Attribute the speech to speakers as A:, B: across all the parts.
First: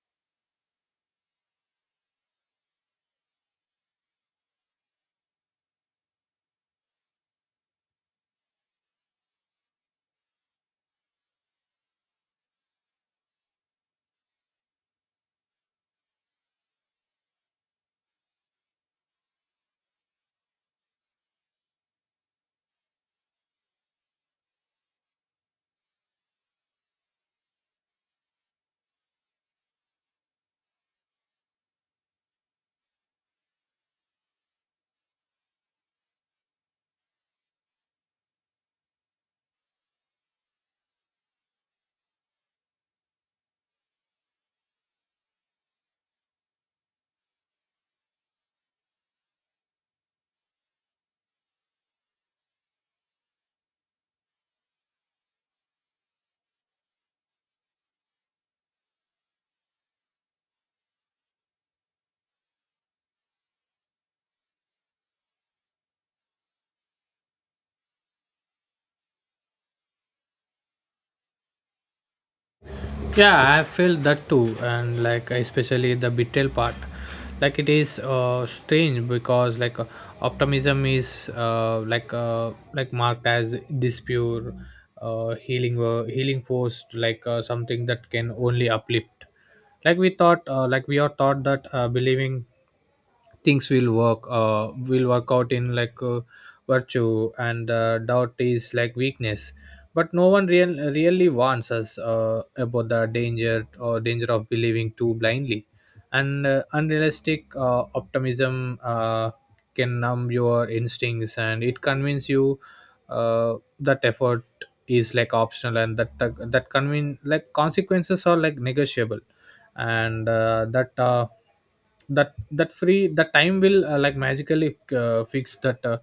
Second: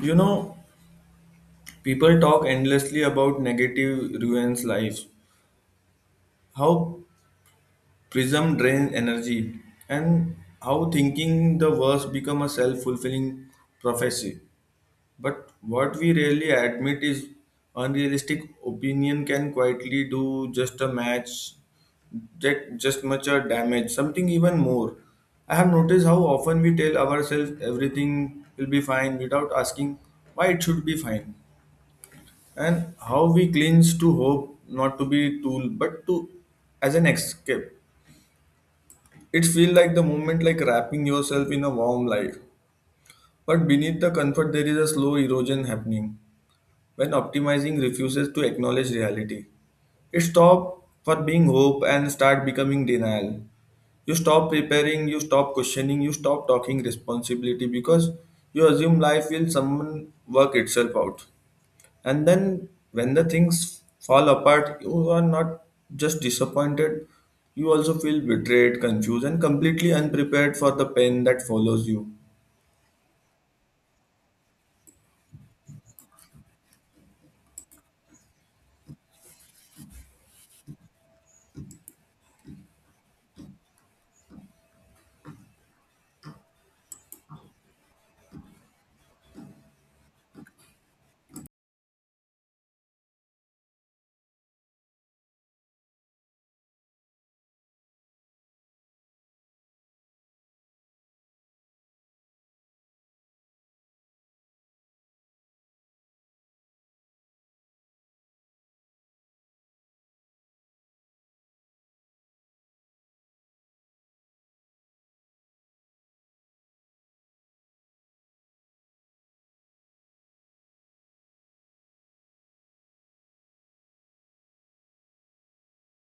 A: You know, people talk endlessly about negative ruins lives, how prism drains energy, and how thinking the worst become a self-fulfilling prophecy. But what we rarely admit is unrealistic opinion can quietly do just a match, just much a damage, something even more. I have noticed how often we tell ourselves everything will be fine without asking why it should be fine. And how we clinch to hope not to be tool but to as an escape. It feels like the moment like wrapping yourself in a warm light, but beneath the comfort there is a slow erosion happening. When optimizing refuses to acknowledge reality, it stops for being hope and start becoming denial. You stop preparing, you stop questioning, you stop talking responsibility because you assume life will someone work itself out. And then when the things fall apart, you are not just disappointed, you also feel betrayed, confused, and completely unprepared for the pain that follows you.
B: Yeah, I felt that too, and like especially the betrayal part. Like, it is strange because like optimism is like marked as this pure healing force, like something that can only uplift. Like we are taught that believing things will work out in like virtue, and doubt is like weakness. But no one really warns us about the danger or danger of believing too blindly. And unrealistic optimism can numb your instincts, and it convince you uh, that effort is like optional, and that that, that convin like consequences are like negotiable. And that that time will like magically fix that, uh,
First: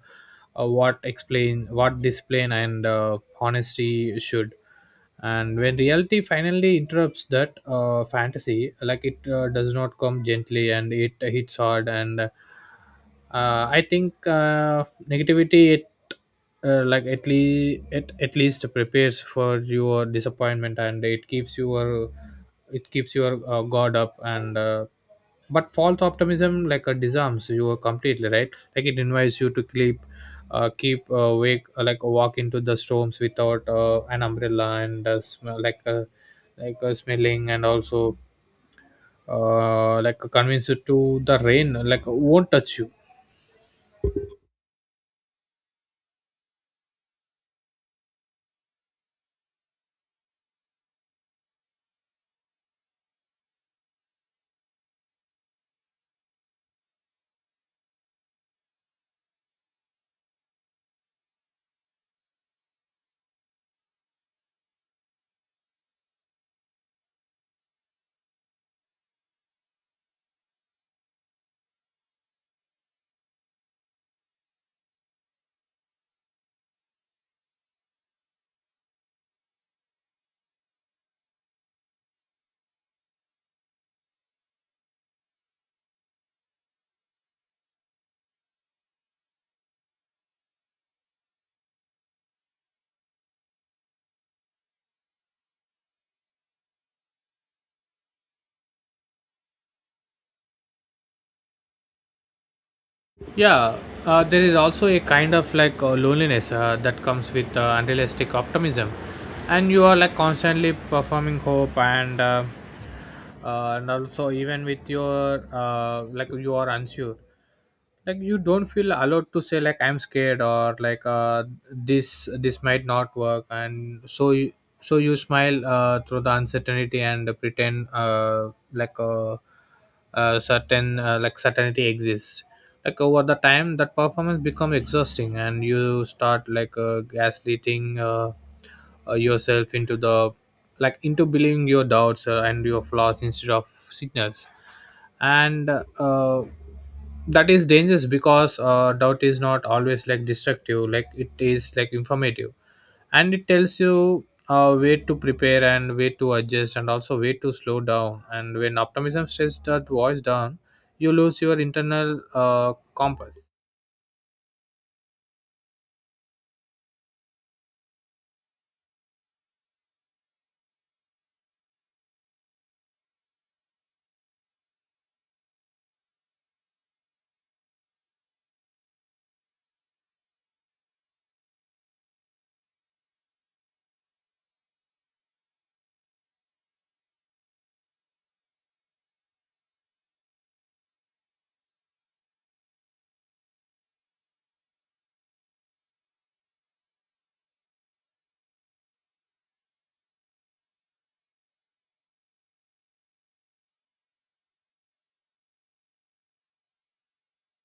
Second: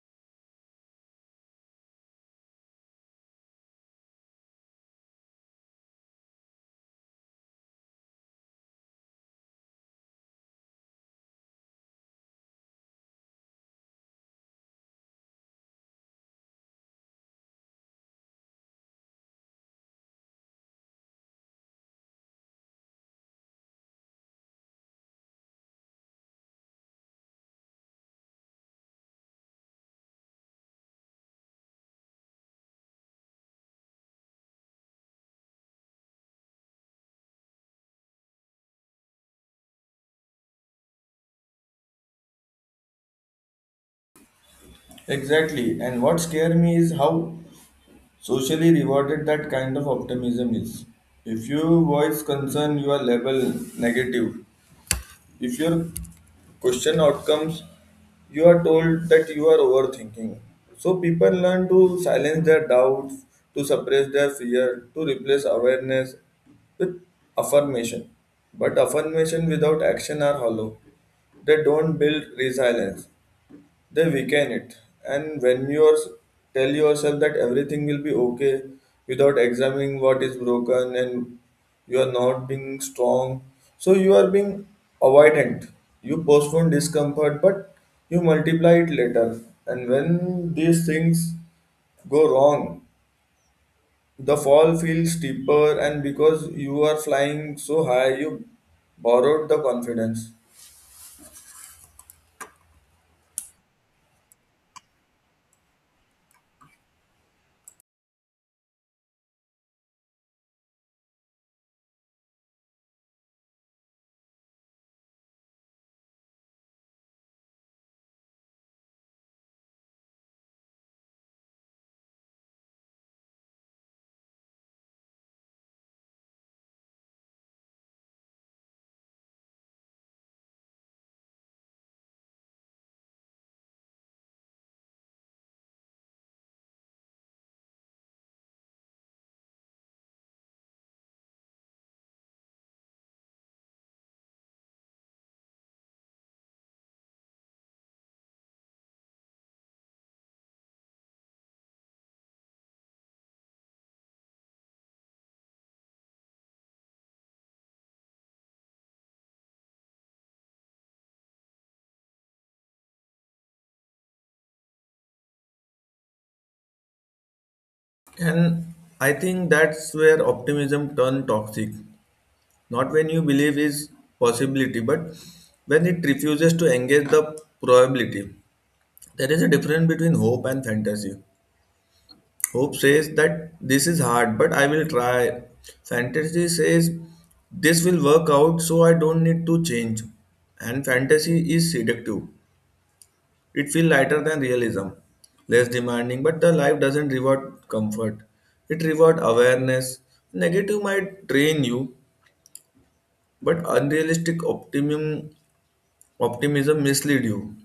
B: uh, what explain what discipline and honesty should. And when reality finally interrupts that fantasy, like it does not come gently, and it hits hard. And I think negativity, it at least prepares for your disappointment, and it keeps your guard up. And But false optimism like disarms you completely, right? Like, it invites you to keep keep wake like walk into the storms without an umbrella and smelling and also like convinced to the rain like won't touch you.
A: Exactly. And what scares me is how socially rewarded that kind of optimism is. If you voice concern, you are labeled negative. If your question outcomes, you are told that you are overthinking. So people learn to silence their doubts, to suppress their fear, to replace awareness with affirmation. But affirmation without action are hollow. They don't build resilience, they weaken it. And when you are tell yourself that everything will be okay without examining what is broken, and you are not being strong, so you are being avoidant. You postpone discomfort but you multiply it later. And when these things go wrong, the fall feels steeper, and because you are flying so high, you borrowed the confidence.
B: Yeah, there is also a kind of like loneliness that comes with unrealistic optimism, and you are like constantly performing hope, and also, even with your like you are unsure. Like, you don't feel allowed to say like I'm scared or like this might not work, and so you smile through the uncertainty and pretend like certainty exists. Like over the time that performance become exhausting, and you start like gaslighting yourself into the like into believing your doubts and your flaws instead of signals. And uh, that is dangerous because doubt is not always like destructive, like it is like informative. And it tells you way to prepare, and way to adjust, and also way to slow down. And when optimism shuts that voice down, you lose your internal compass.
A: And I think that's where optimism turned toxic. Not when you believe is possibility, but when it refuses to engage the probability. There is a difference between hope and fantasy. Hope says that this is hard, but I will try. Fantasy says this will work out, so I don't need to change. And fantasy is seductive. It feels lighter than realism, less demanding, but the life doesn't reward comfort. It rewards awareness. Negative might drain you, but unrealistic optimism optimism mislead you.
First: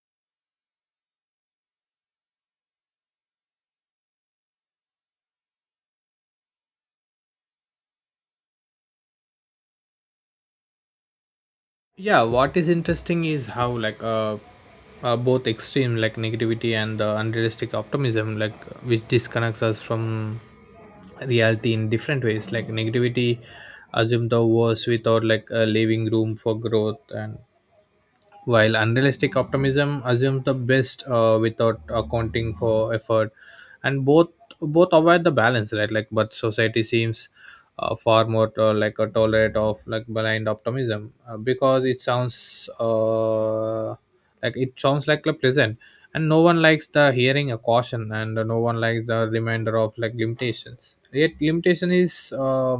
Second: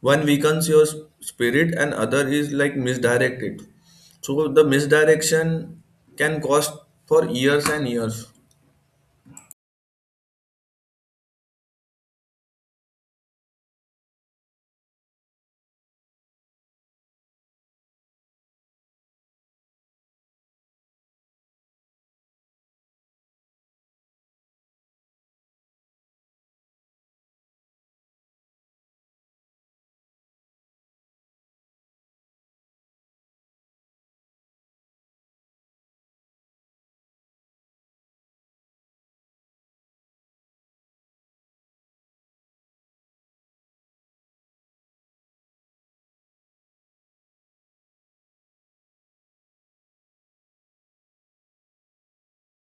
A: One weakens your spirit and other is like misdirected. So the misdirection can cost for years and years.
B: Yeah, what is interesting is how like both extreme, like negativity and the unrealistic optimism, like which disconnects us from reality in different ways. Like negativity assume the worst without like leaving room for growth, and while unrealistic optimism assumes the best without accounting for effort, and both avoid the balance, right? Like, but society seems far more like a tolerate of like blind optimism because it sounds like a pleasant, and no one likes the hearing a caution, and no one likes the reminder of like limitations. Yet limitation is. Uh,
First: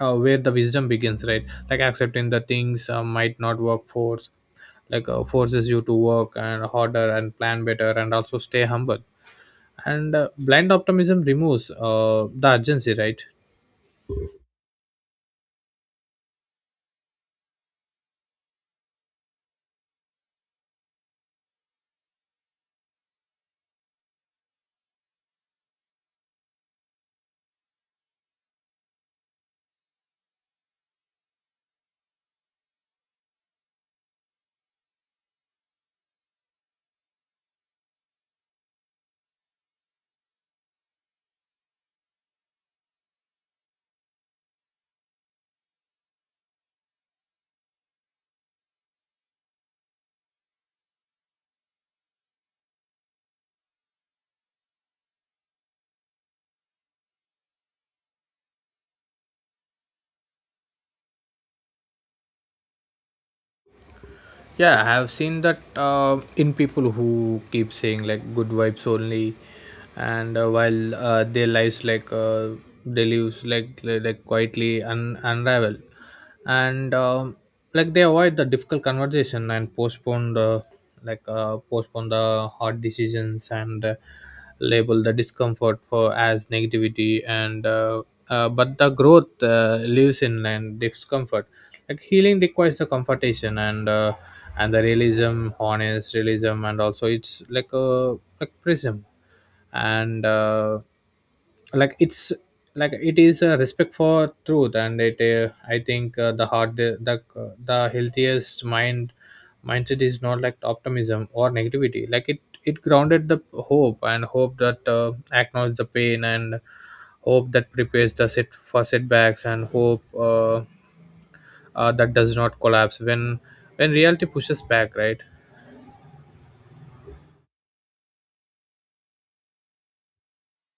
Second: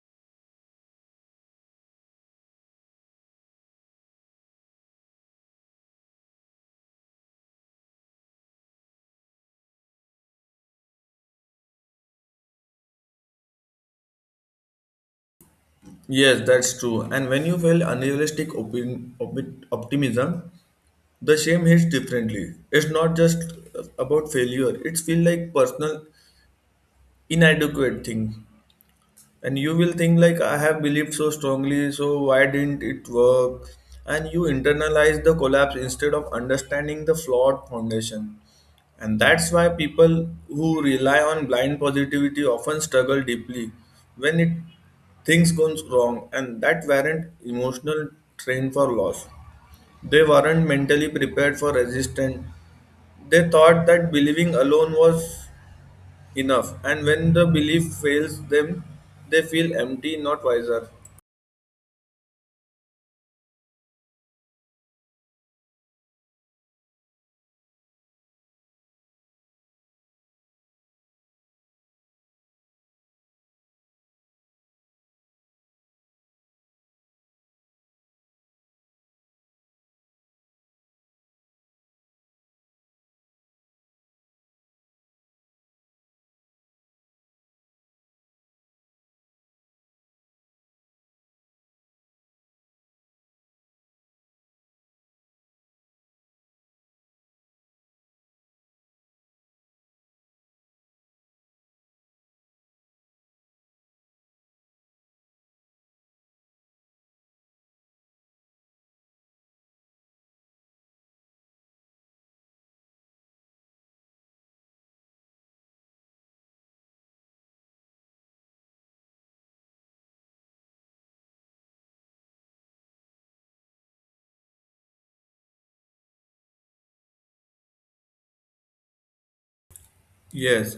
B: uh, Where the wisdom begins, right? Like accepting the things might not work, forces you to work and harder and plan better and also stay humble. And blind optimism removes the urgency, right?
A: Yes, that's true. And when you feel unrealistic optimism, the shame hits differently. It's not just about failure. It's feel like personal inadequate thing. And you will think like I have believed so strongly, so why didn't it work? And you internalize the collapse instead of understanding the flawed foundation. And that's why people who rely on blind positivity often struggle deeply when it things goes wrong, and that warrant emotional strain for loss. They weren't mentally prepared for resistance. They thought that believing alone was enough, and when the belief fails them, they feel empty, not wiser.
B: Yeah, I have seen that in people who keep saying like good vibes only, and while their lives like quietly unravel, and like they avoid the difficult conversation and postpone the like postpone the hard decisions, and label the discomfort for as negativity, and but the growth lives in and discomfort. Like healing requires the confrontation, and and the realism, honest realism, and also it's like a like prism. And like it's like it is a respect for truth, and it I think the hard the healthiest mindset is not like optimism or negativity, like it grounded the hope, and hope that acknowledge the pain, and hope that prepares the set for setbacks, and hope that does not collapse when reality pushes back, right?
A: Yes,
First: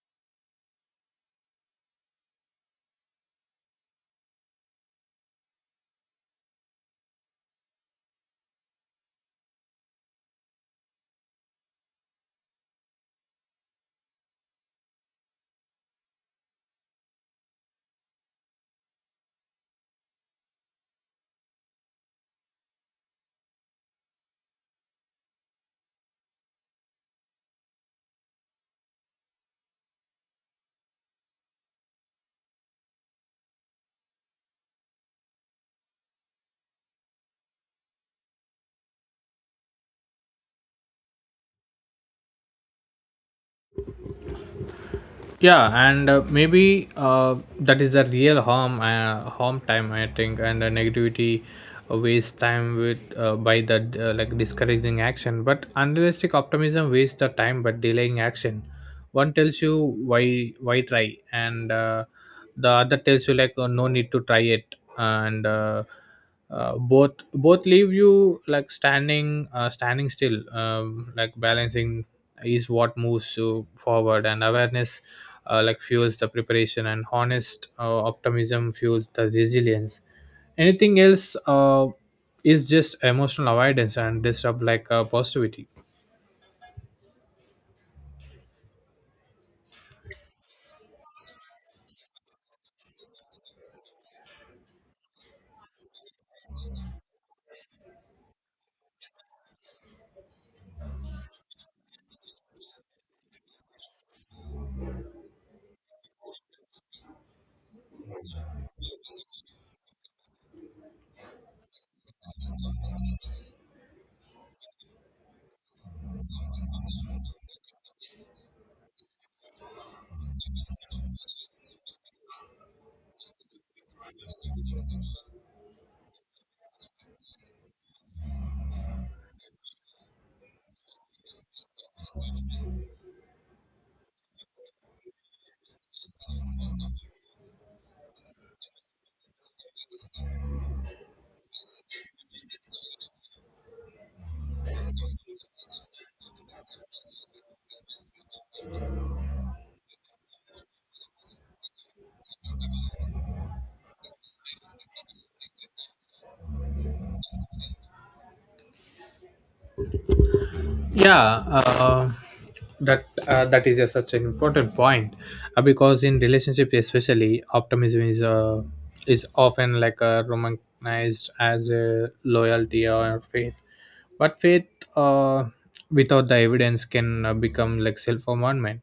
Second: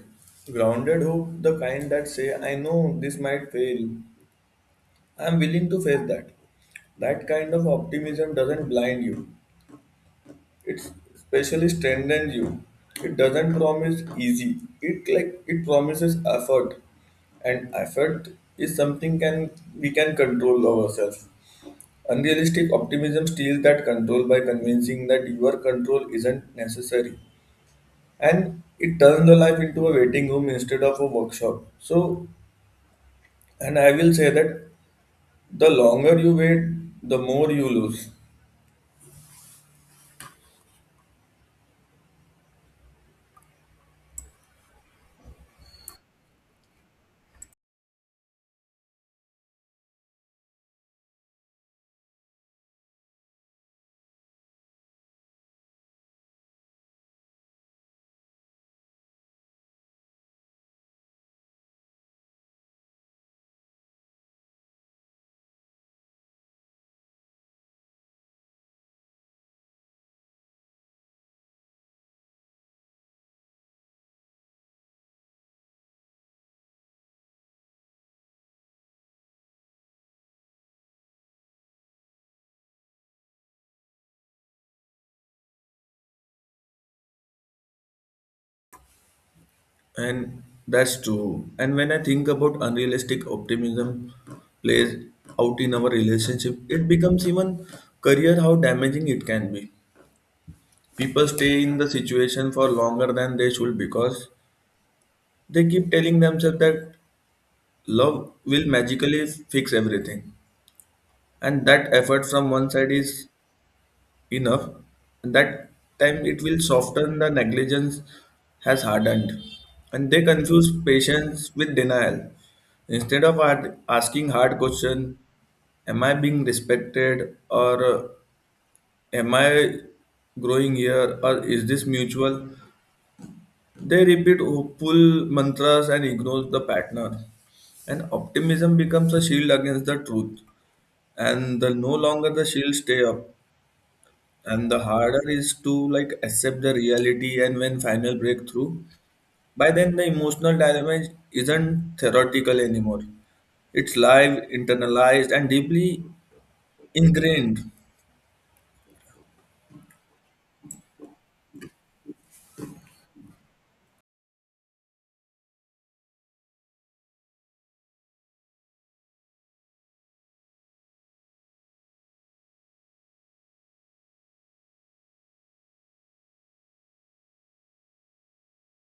A: grounded hope, the kind that say, I know this might fail. I am willing to face that. That kind of optimism doesn't blind you. It especially strengthens you. It doesn't promise easy. It like it promises effort, and effort is something can we can control ourselves. Unrealistic optimism steals that control by convincing that your control isn't necessary, and it turns the life into a waiting room instead of a workshop. So, and I will say that the longer you wait, the more you lose.
B: Yeah, and maybe that is the real harm time I think, and the negativity waste time with by the like discouraging action, but unrealistic optimism wastes the time but delaying action. One tells you why try, and the other tells you like oh, no need to try it, and both leave you like standing still, like balancing is what moves you forward, and awareness like fuels the preparation, and honest optimism fuels the resilience. Anything else is just emotional avoidance and disrupt like positivity.
A: And that's true. And when I think about unrealistic optimism plays out in our relationship, it becomes even career how damaging it can be. People stay in the situation for longer than they should because they keep telling themselves that love will magically fix everything. And that effort from one side is enough, and that time it will soften the negligence has hardened. And they confuse patience with denial. Instead of asking hard question, am I being respected, or am I growing here, or is this mutual? They repeat hopeful mantras and ignore the partner. And optimism becomes a shield against the truth. And the no longer the shield stay up, and the harder is to like accept the reality. And when final breakthrough, by then the emotional damage isn't theoretical anymore, it's live internalized and deeply ingrained.
B: Yeah, that is a such an important point because in relationship, especially optimism is often like romanticized as a loyalty or faith. But faith uh, without the evidence can become like self-commandment,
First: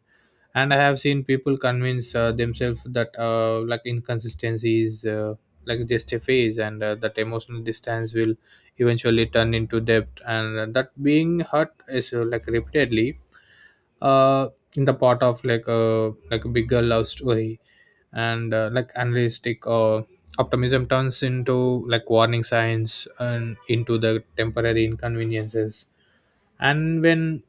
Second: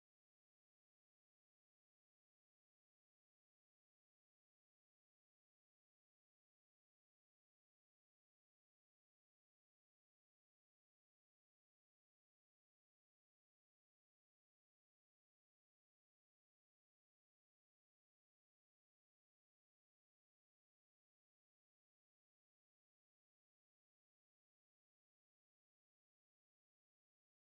B: and I have seen people convince themselves that like inconsistency is like just a phase, and that emotional distance will eventually turn into depth, and that being hurt is like repeatedly, uh, in the part of like a bigger love story. And like unrealistic optimism turns into like warning signs and into the temporary inconveniences. And when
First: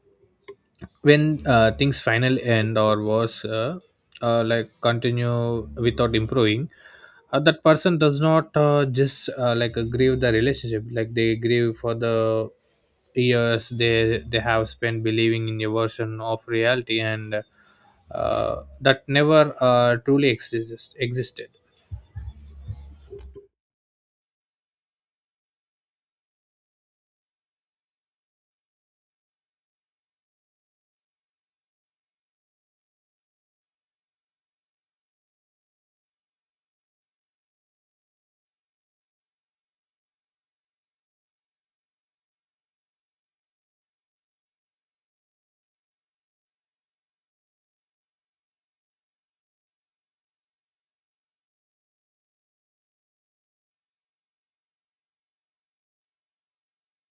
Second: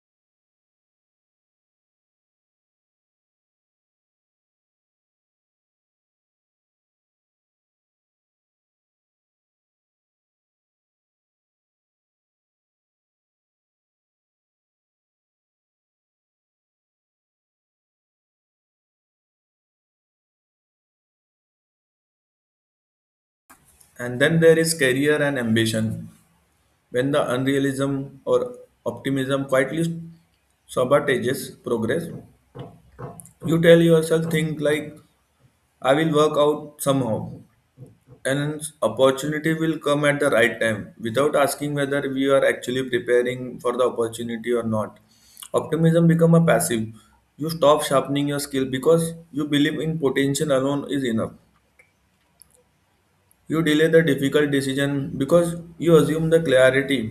B: things finally end or worse, like continue without improving. That person does not just like grieve the relationship, like they grieve for the years they have spent believing in a version of reality, and that never truly existed.
A: And then there is career and ambition, when the unrealism or optimism quietly sabotages progress. You tell yourself think like I will work out somehow, an opportunity will come at the right time, without asking whether we are actually preparing for the opportunity or not. Optimism become a passive. You stop sharpening your skill because you believe in potential alone is enough. You delay the difficult decision because you assume the clarity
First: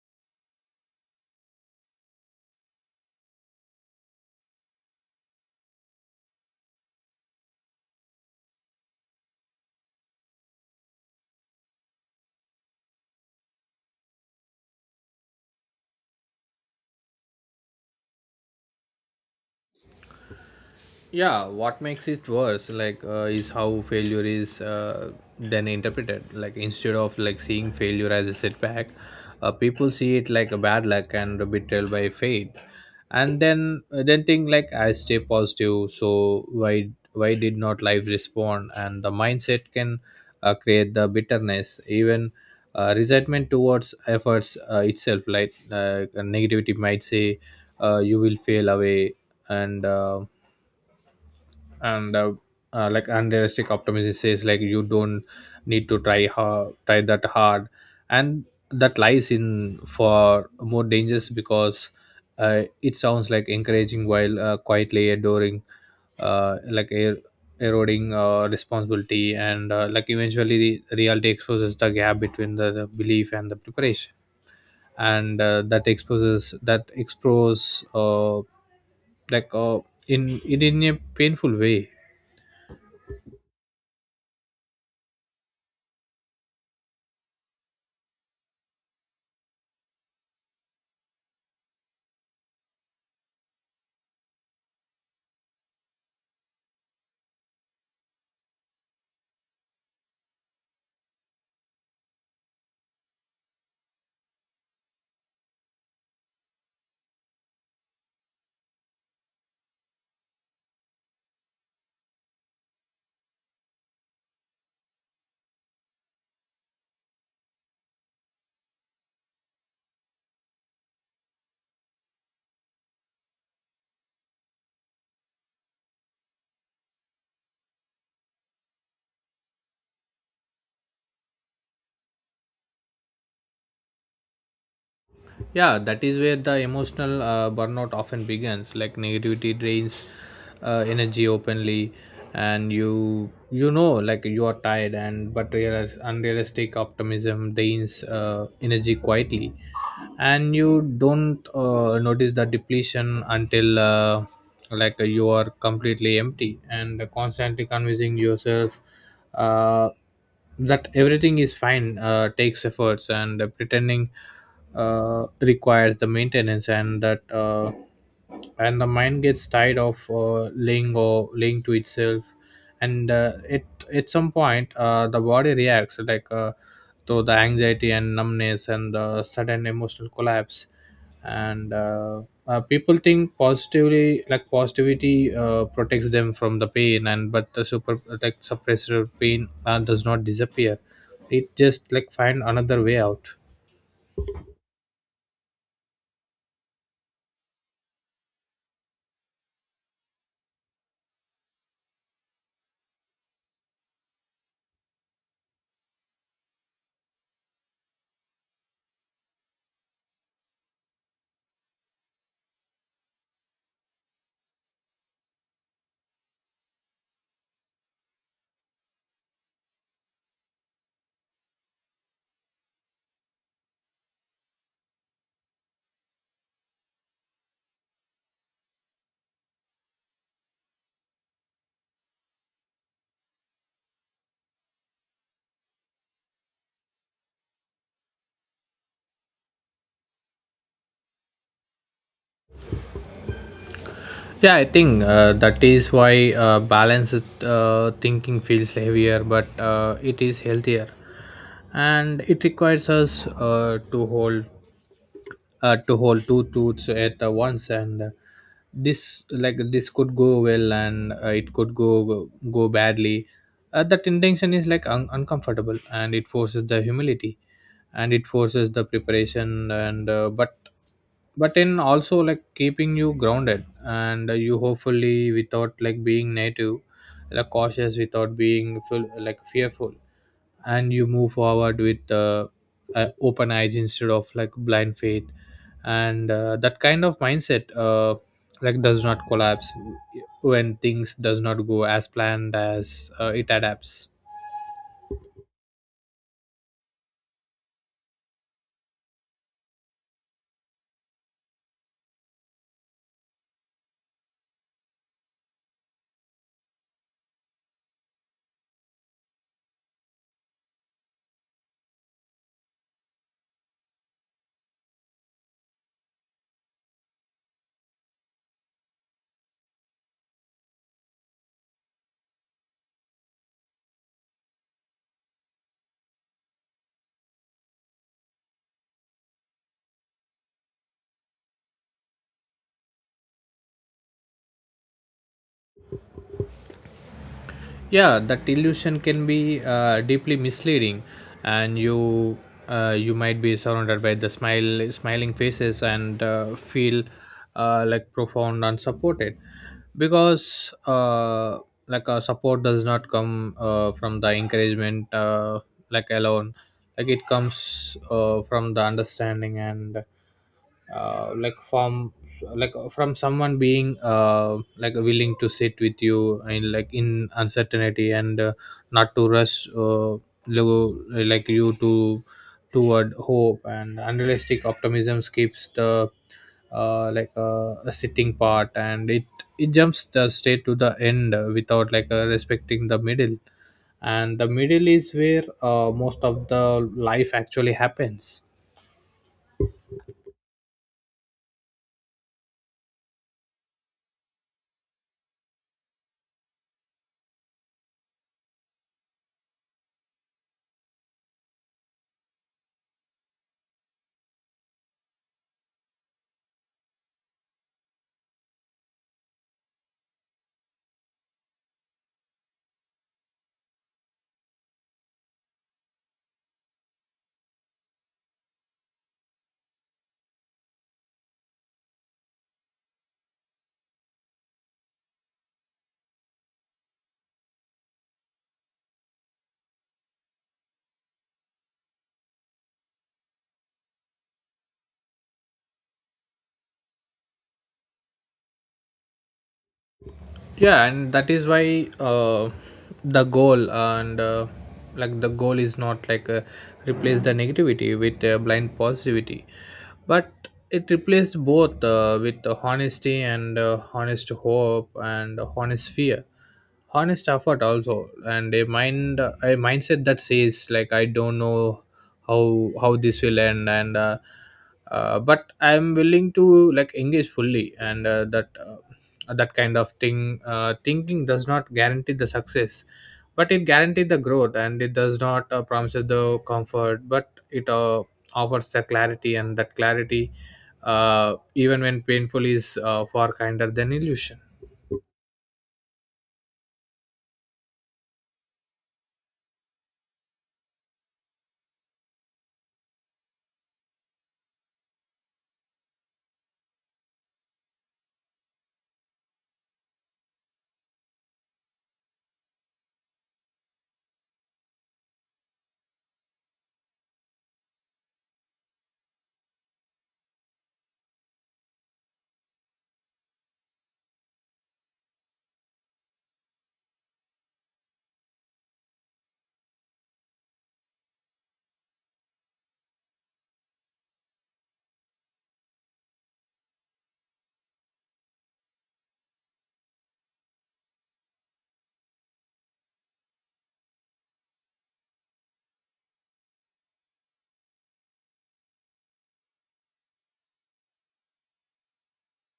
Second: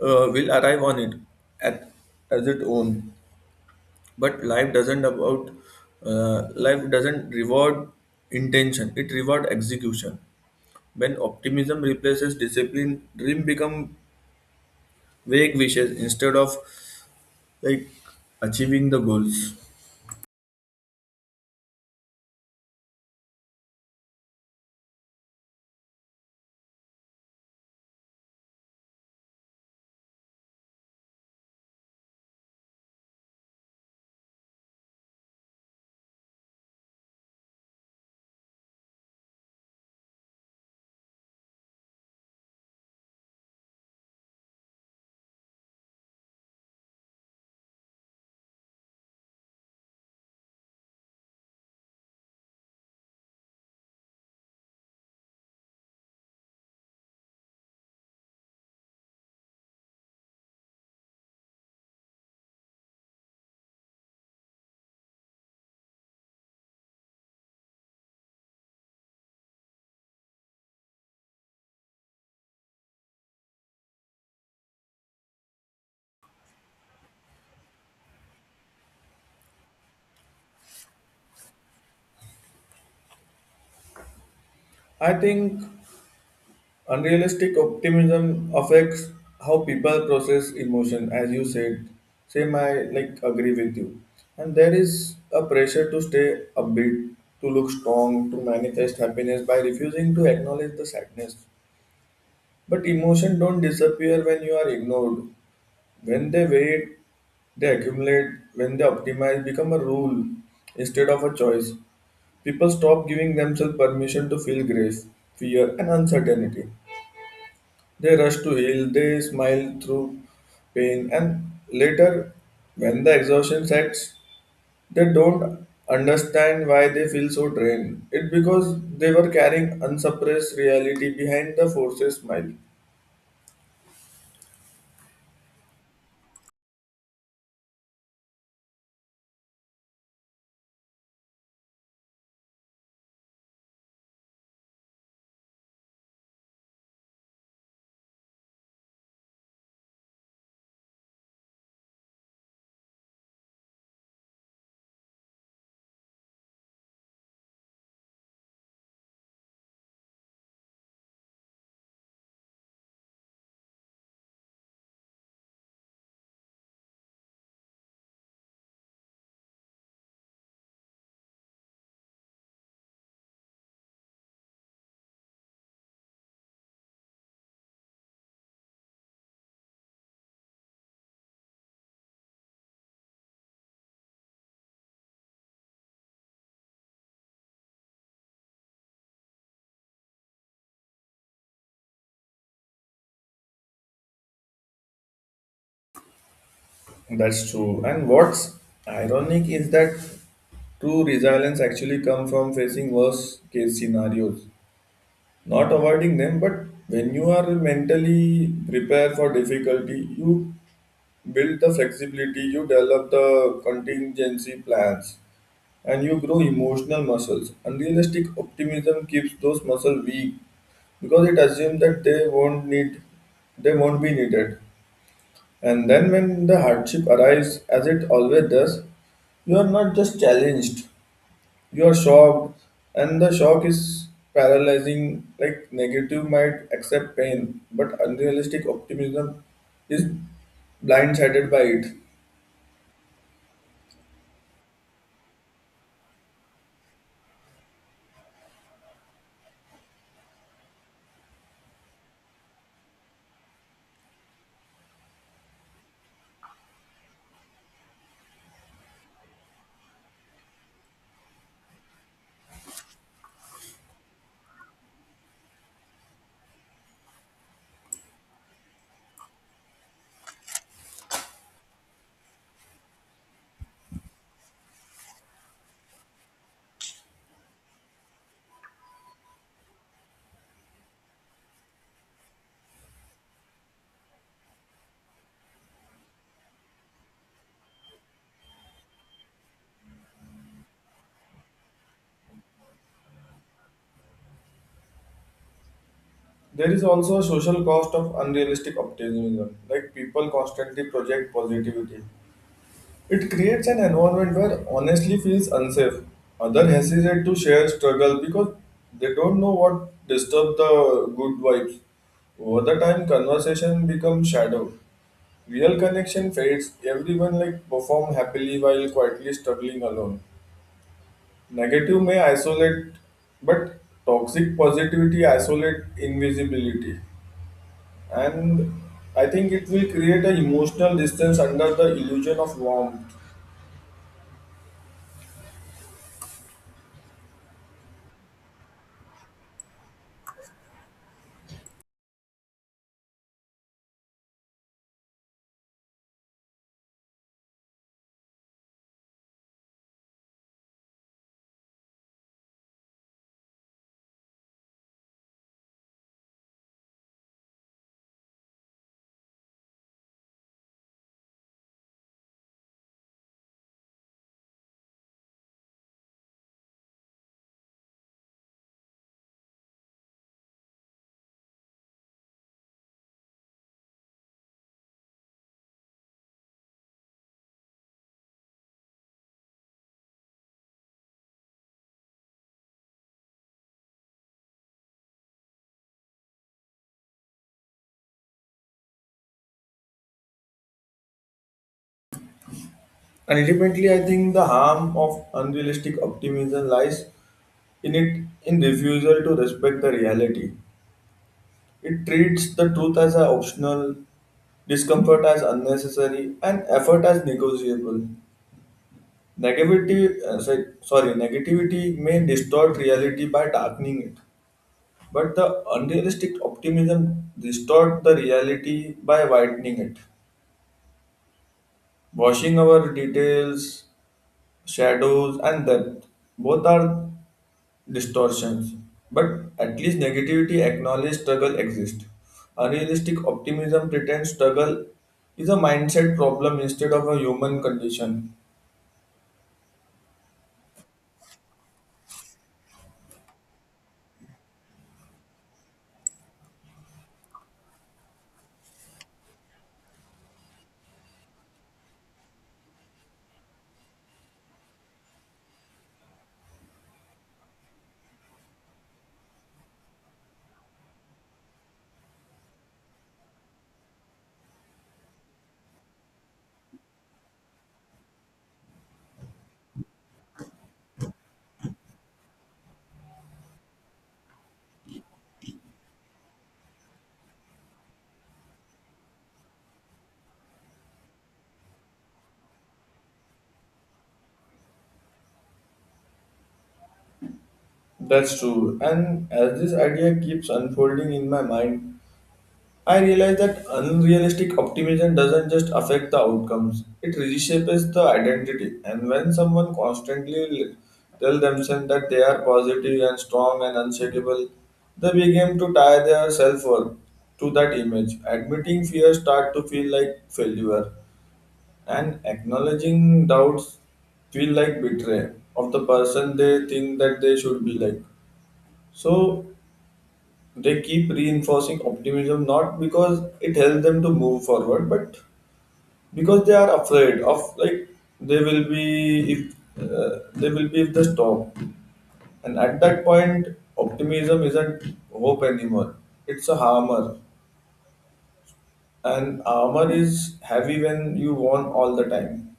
A: will arrive on it at, as its own. But life doesn't about life doesn't reward intention, it reward execution. When optimism replaces discipline, dream become vague wishes instead of like achieving the goals.
B: Yeah, what makes it worse like is how failure is then interpreted, like instead of like seeing failure as a setback, people see it like a bad luck and a betrayal by fate. And then think like I stay positive, so why did not life respond, and the mindset can create the bitterness, even resentment towards efforts itself, like negativity might say you will fail away, and and uh, like unrealistic optimism says like you don't need to try that hard. And that lies in for more dangers because it sounds like encouraging while quietly adoring, uh, like er- eroding responsibility, and like eventually the reality exposes the gap between the belief and the preparation, and that expose like uh, in a painful way.
A: I think unrealistic optimism affects how people process emotion. As you said, same, I like agree with you. And there is a pressure to stay upbeat, to look strong, to manifest happiness by refusing to acknowledge the sadness. But emotion don't disappear when you are ignored. When they wait, they accumulate. When they optimize, become a rule instead of a choice. People stop giving themselves permission to feel grief, fear, and uncertainty. They rush to heal, they smile through pain, and later, when the exhaustion sets, they don't understand why they feel so drained. It's because they were carrying unsuppressed reality behind the forces smile.
B: Yeah, that is where the emotional burnout often begins, like negativity drains energy openly, and you know like you are tired, and but real unrealistic optimism drains energy quietly. And you don't notice the depletion until like you are completely empty, and constantly convincing yourself uh, that everything is fine takes efforts, and pretending requires the maintenance, and that and the mind gets tired of laying or laying to itself. And it at some point, the body reacts like to the anxiety and numbness and the sudden emotional collapse, and people think positively, like positivity protects them from the pain, and but the super like suppressor pain does not disappear. It just like find another way out.
A: That's true. And what's ironic is that true resilience actually comes from facing worst case scenarios, not avoiding them. But when you are mentally prepared for difficulty, you build the flexibility, you develop the contingency plans, and you grow emotional muscles. Unrealistic optimism keeps those muscles weak because it assumes that they won't need, they won't be needed. And then when the hardship arises, as it always does, you are not just challenged, you are shocked, and the shock is paralyzing. Like negative might accept pain, but unrealistic optimism is blindsided by it.
B: Yeah, I think that is why balanced thinking feels heavier, but it is healthier. And it requires us to hold two truths at once and this could go well and it could go badly. Uh, that intention is like uncomfortable, and it forces the humility and it forces the preparation and but in also like keeping you grounded, and you hopefully without like being native, like cautious without being full, like fearful, and you move forward with open eyes instead of like blind faith. And that kind of mindset like does not collapse when things does not go as planned, as it adapts.
A: There is also a social cost of unrealistic optimism, like people constantly project positivity. It creates an environment where honestly feels unsafe. Others hesitate to share struggle because they don't know what disturbs the good vibes. Over the time, conversation becomes shadow. Real connection fades. Everyone like perform happily while quietly struggling alone. Negative may isolate, but toxic positivity isolate invisibility. And I think it will create an emotional distance under the illusion of warmth.
B: Yeah, that illusion can be deeply misleading, and you might be surrounded by the smile smiling faces and feel like profound unsupported, because support does not come from the encouragement, like alone. Like it comes from the understanding, and uh, like from like from someone being like willing to sit with you and like in uncertainty, and not to rush like you to toward hope. And unrealistic optimism skips the a sitting part, and it jumps the straight to the end, without like respecting the middle, and the middle is where most of the life actually happens.
A: And ultimately, I think the harm of unrealistic optimism lies in it in refusal to respect the reality. It treats the truth as an optional, discomfort as unnecessary, and effort as negotiable. Negativity, sorry, sorry, negativity may distort reality by darkening it, but the unrealistic optimism distort the reality by widening it, washing our details, shadows, and depth. Both are distortions. But at least negativity acknowledges struggle exists. Unrealistic optimism pretends struggle is a mindset problem instead of a human condition.
B: Yeah, and that is why the goal and like the goal is not like replace the negativity with blind positivity, but it replaced both with honesty and honest hope and honest fear, honest effort also. And a mindset that says like I don't know how this will end, and but I'm willing to like engage fully. And that kind of thing thinking does not guarantee the success, but it guarantees the growth. And it does not promise the comfort, but it offers the clarity. And that clarity, even when painful, is far kinder than illusion.
A: That's true. And as this idea keeps unfolding in my mind, I realize that unrealistic optimism doesn't just affect the outcomes, it reshapes the identity. And when someone constantly tells themselves that they are positive and strong and unshakable, they begin to tie their self worth to that image. Admitting fear start to feel like failure, and acknowledging doubts feel like betrayal of the person they think that they should be like. So they keep reinforcing optimism not because it helps them to move forward, but because they are afraid of like they will be if they will be if they stop. And at that point, optimism isn't hope anymore. It's a armor, and armor is heavy when you worn all the time.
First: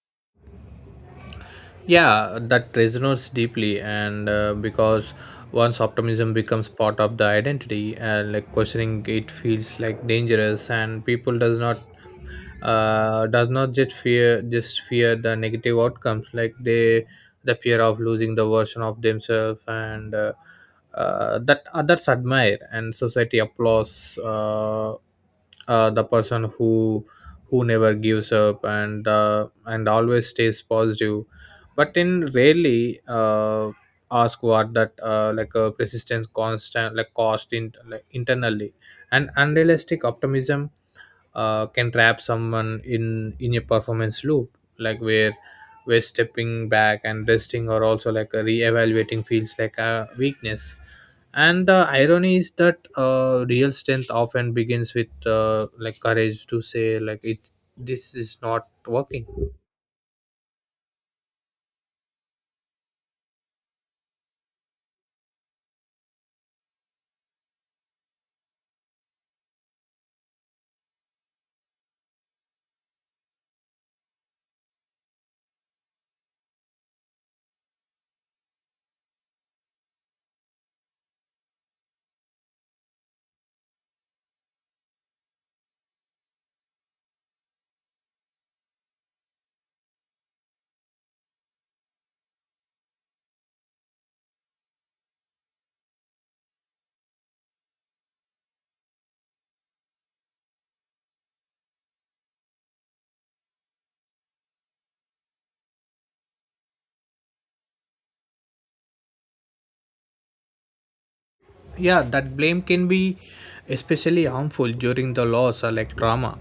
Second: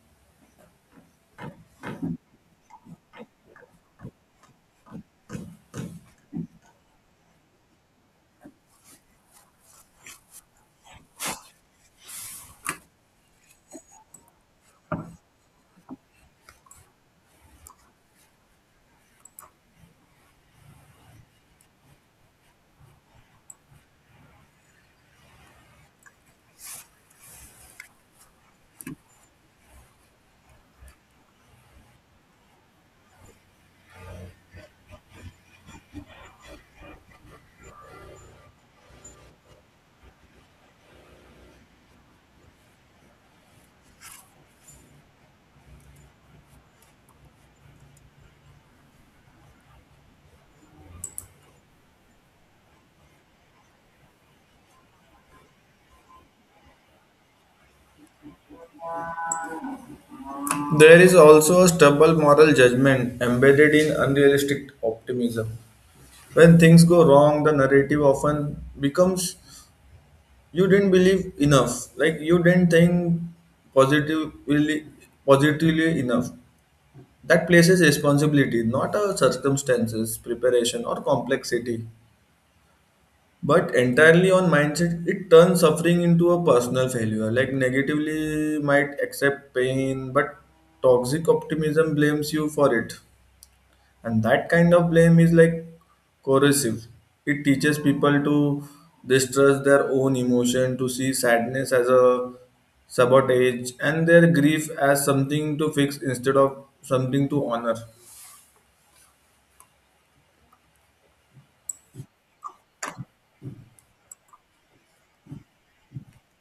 B: Yeah, that resonates deeply, and because once optimism becomes part of the identity and like questioning it feels like dangerous, and people does not just fear the negative outcomes. Like they the fear of losing the version of themselves, and that others admire and society applauds, the person who never gives up and always stays positive, but in rarely ask what that persistence constant like cost in like internally. And unrealistic optimism can trap someone in a performance loop, like where stepping back and resting or also like a re-evaluating feels like a weakness. And the irony is that real strength often begins with like courage to say like it this is not working.
A: There is also a stubborn moral judgment embedded in unrealistic optimism. When things go wrong, the narrative often becomes you didn't believe enough, like you didn't think positively positively enough. That places responsibility not our circumstances, preparation, or complexity, but entirely on mindset. It turns suffering into a personal failure. Like negatively might accept pain, but toxic optimism blames you for it. And that kind of blame is like corrosive. It teaches people to distrust their own emotion, to see sadness as a sabotage and their grief as something to fix instead of something to honor.
B: Yeah, that blame can be especially harmful during the loss or like trauma.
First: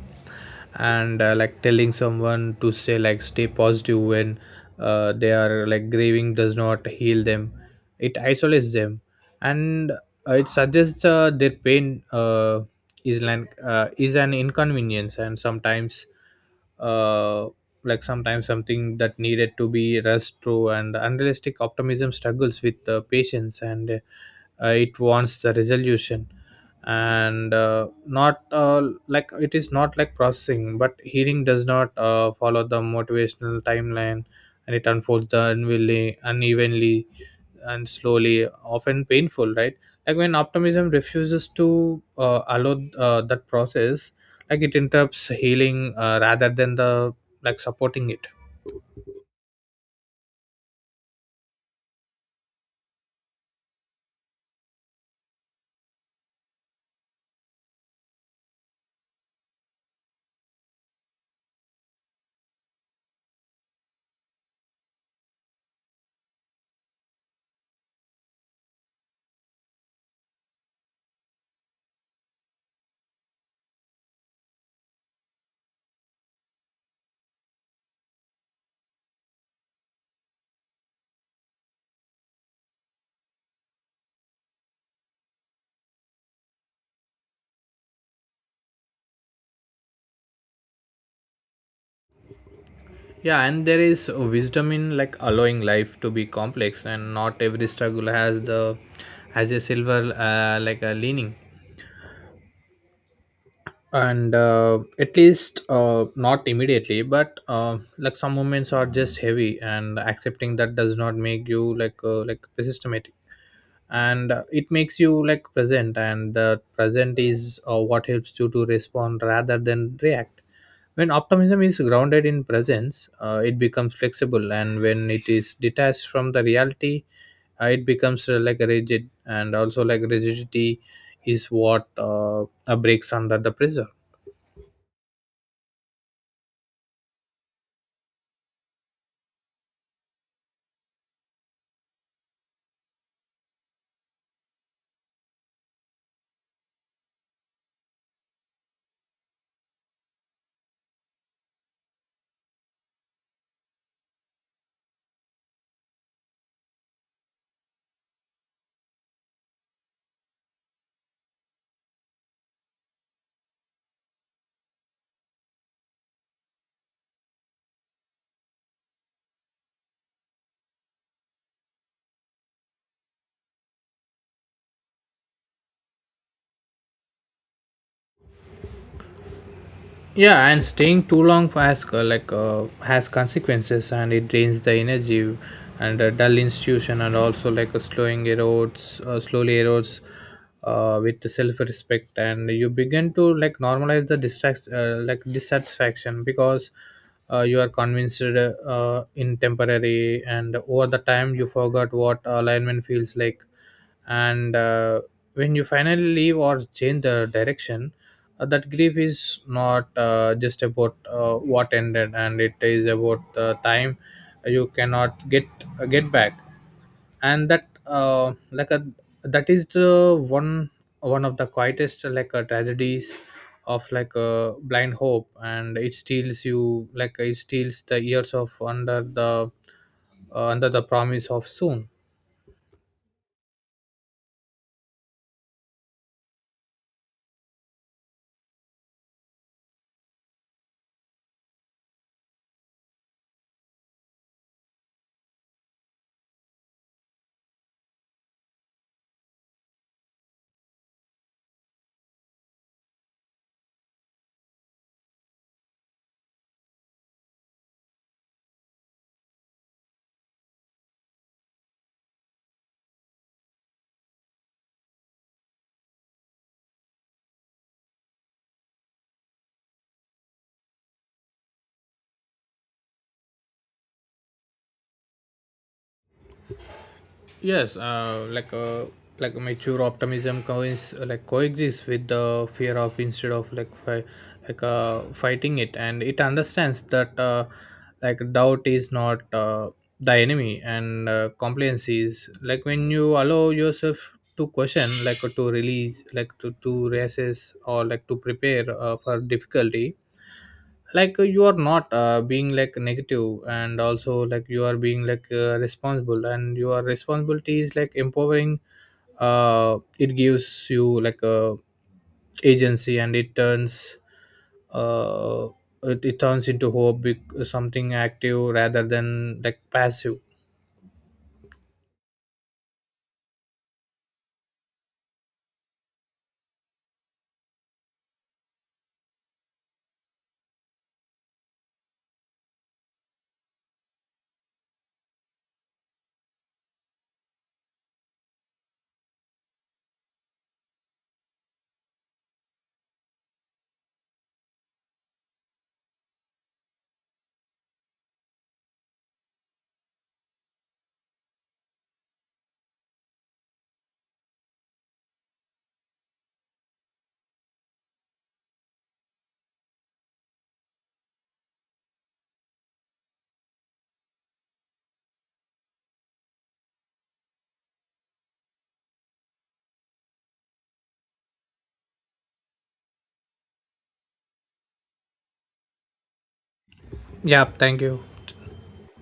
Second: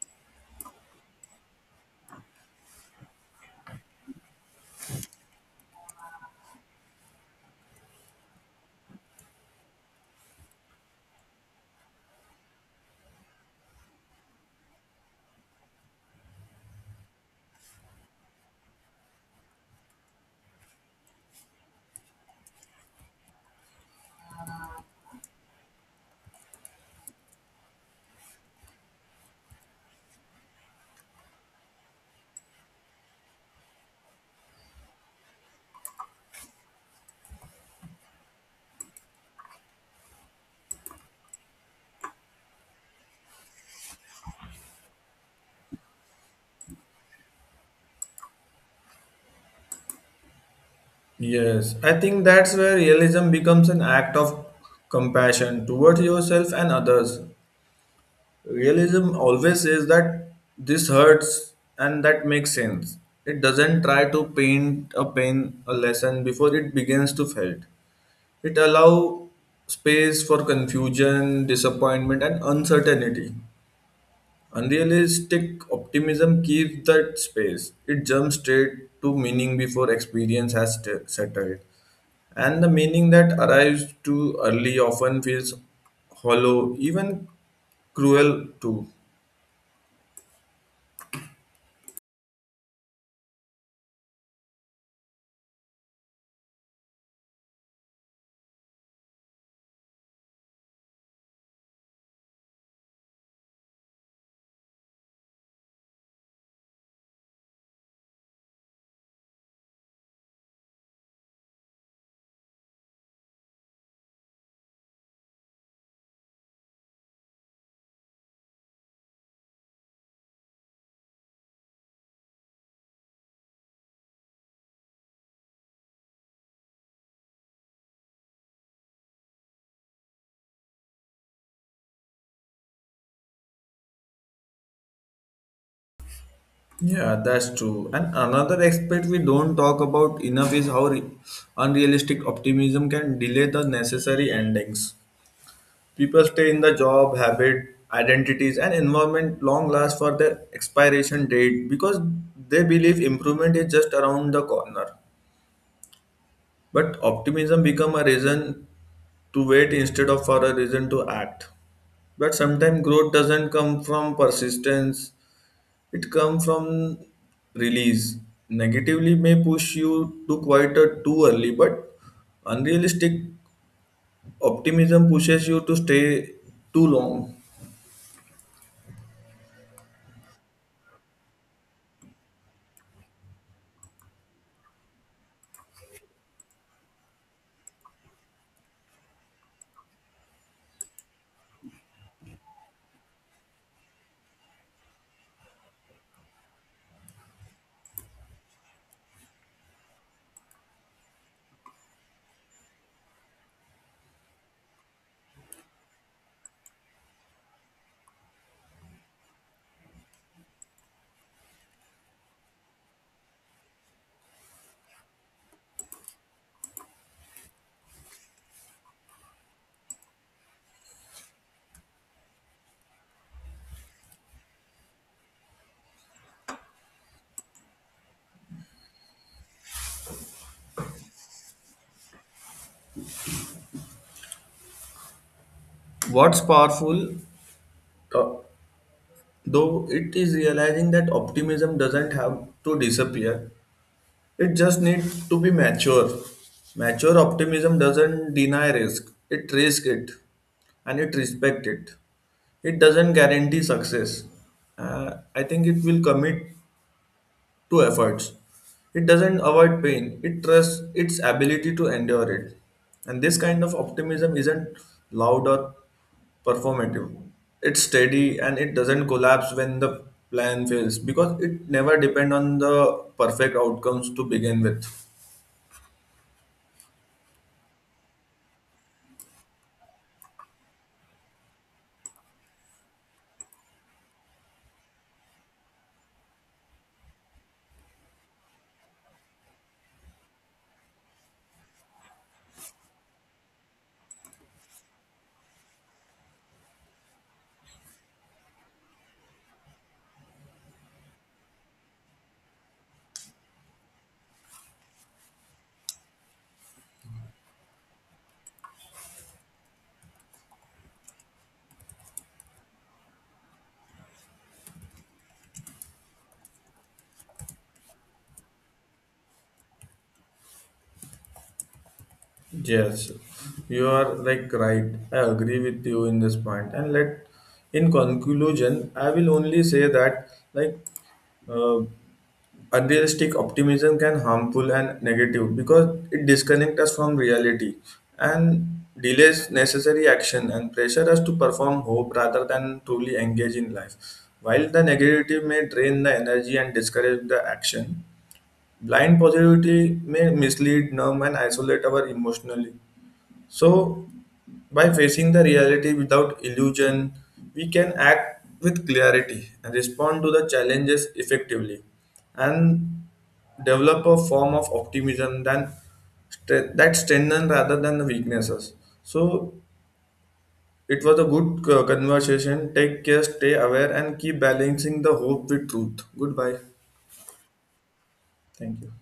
B: And like telling someone to say like stay positive when they are like grieving does not heal them, it isolates them. And it suggests their pain is an inconvenience, and sometimes uh, sometimes something that needed to be rushed through. And the unrealistic optimism struggles with the patience, and it wants the resolution and not like it is not like processing. But healing does not follow the motivational timeline, and it unfolds the unwillingly, unevenly and slowly, often painful, right? Like when optimism refuses to allow that process, like it interrupts healing rather than the like supporting it.
A: Yes, I think that's where realism becomes an act of compassion towards yourself and others. Realism always says that this hurts, and that makes sense. It doesn't try to paint a pain a lesson before it begins to felt. It allow space for confusion, disappointment, and uncertainty. Unrealistic optimism keeps that space. It jumps straight to meaning before experience has settled. And the meaning that arrives too early often feels hollow, even cruel too.
B: Yeah, and there is wisdom in like allowing life to be complex, and not every struggle has the has a silver like a leaning. And at least not immediately, but like some moments are just heavy, and accepting that does not make you like systematic. And it makes you like present, and present is what helps you to respond rather than react. When optimism is grounded in presence, it becomes flexible, and when it is detached from the reality, it becomes like rigid. And also like rigidity is what breaks under the pressure.
A: Yeah, that's true. And another aspect we don't talk about enough is how unrealistic optimism can delay the necessary endings. People stay in the job, habit, identities, and environment long last for their expiration date because they believe improvement is just around the corner. But optimism become a reason to wait instead of for a reason to act. But sometimes growth doesn't come from persistence, it comes from release. Negatively may push you to quite a too early, but unrealistic optimism pushes you to stay too long.
B: Yeah, and staying too long has has consequences, and it drains the energy and a dull institution. And also like a slowing erodes, slowly erodes, with the self-respect. And you begin to like normalize the distract like dissatisfaction, because you are convinced in temporary, and over the time you forgot what alignment feels like. And when you finally leave or change the direction, that grief is not just about what ended, and it is about the time you cannot get get back. And that like a that is the one, one of the quietest like tragedies of like a blind hope. And it steals you, like it steals the years of under the promise of soon.
A: What's powerful, uh, though, it is realizing that optimism doesn't have to disappear. It just needs to be mature. Mature optimism doesn't deny risk. It risks it, and it respects it. It doesn't guarantee success. I think it will commit to efforts. It doesn't avoid pain, it trusts its ability to endure it. And this kind of optimism isn't loud or performative. It's steady, and it doesn't collapse when the plan fails because it never depends on the perfect outcomes to begin with.
B: Yes, like mature optimism coins like coexists with the fear of, instead of like like fighting it. And it understands that doubt is not the enemy, and compliance is like when you allow yourself to question, like to release, like to reassess or like to prepare for difficulty. Like you are not being like negative, and also like you are being like responsible, and your responsibility is like empowering. It gives you like a agency, and it turns uh, it turns into hope something active rather than like passive.
A: Yes, you are like right. I agree with you in this point. And let in conclusion, I will only say that like uh, unrealistic optimism can harmful and negative because it disconnects us from reality and delays necessary action and pressure us to perform hope rather than truly engage in life. While the negativity may drain the energy and discourage the action, blind positivity may mislead, numb, and isolate our emotionally. So by facing the reality without illusion, we can act with clarity and respond to the challenges effectively, and develop a form of optimism than that strengthen rather than the weaknesses. So it was a good conversation. Take care, stay aware, and keep balancing the hope with truth. Goodbye.
B: Yeah, thank you.
A: Thank you.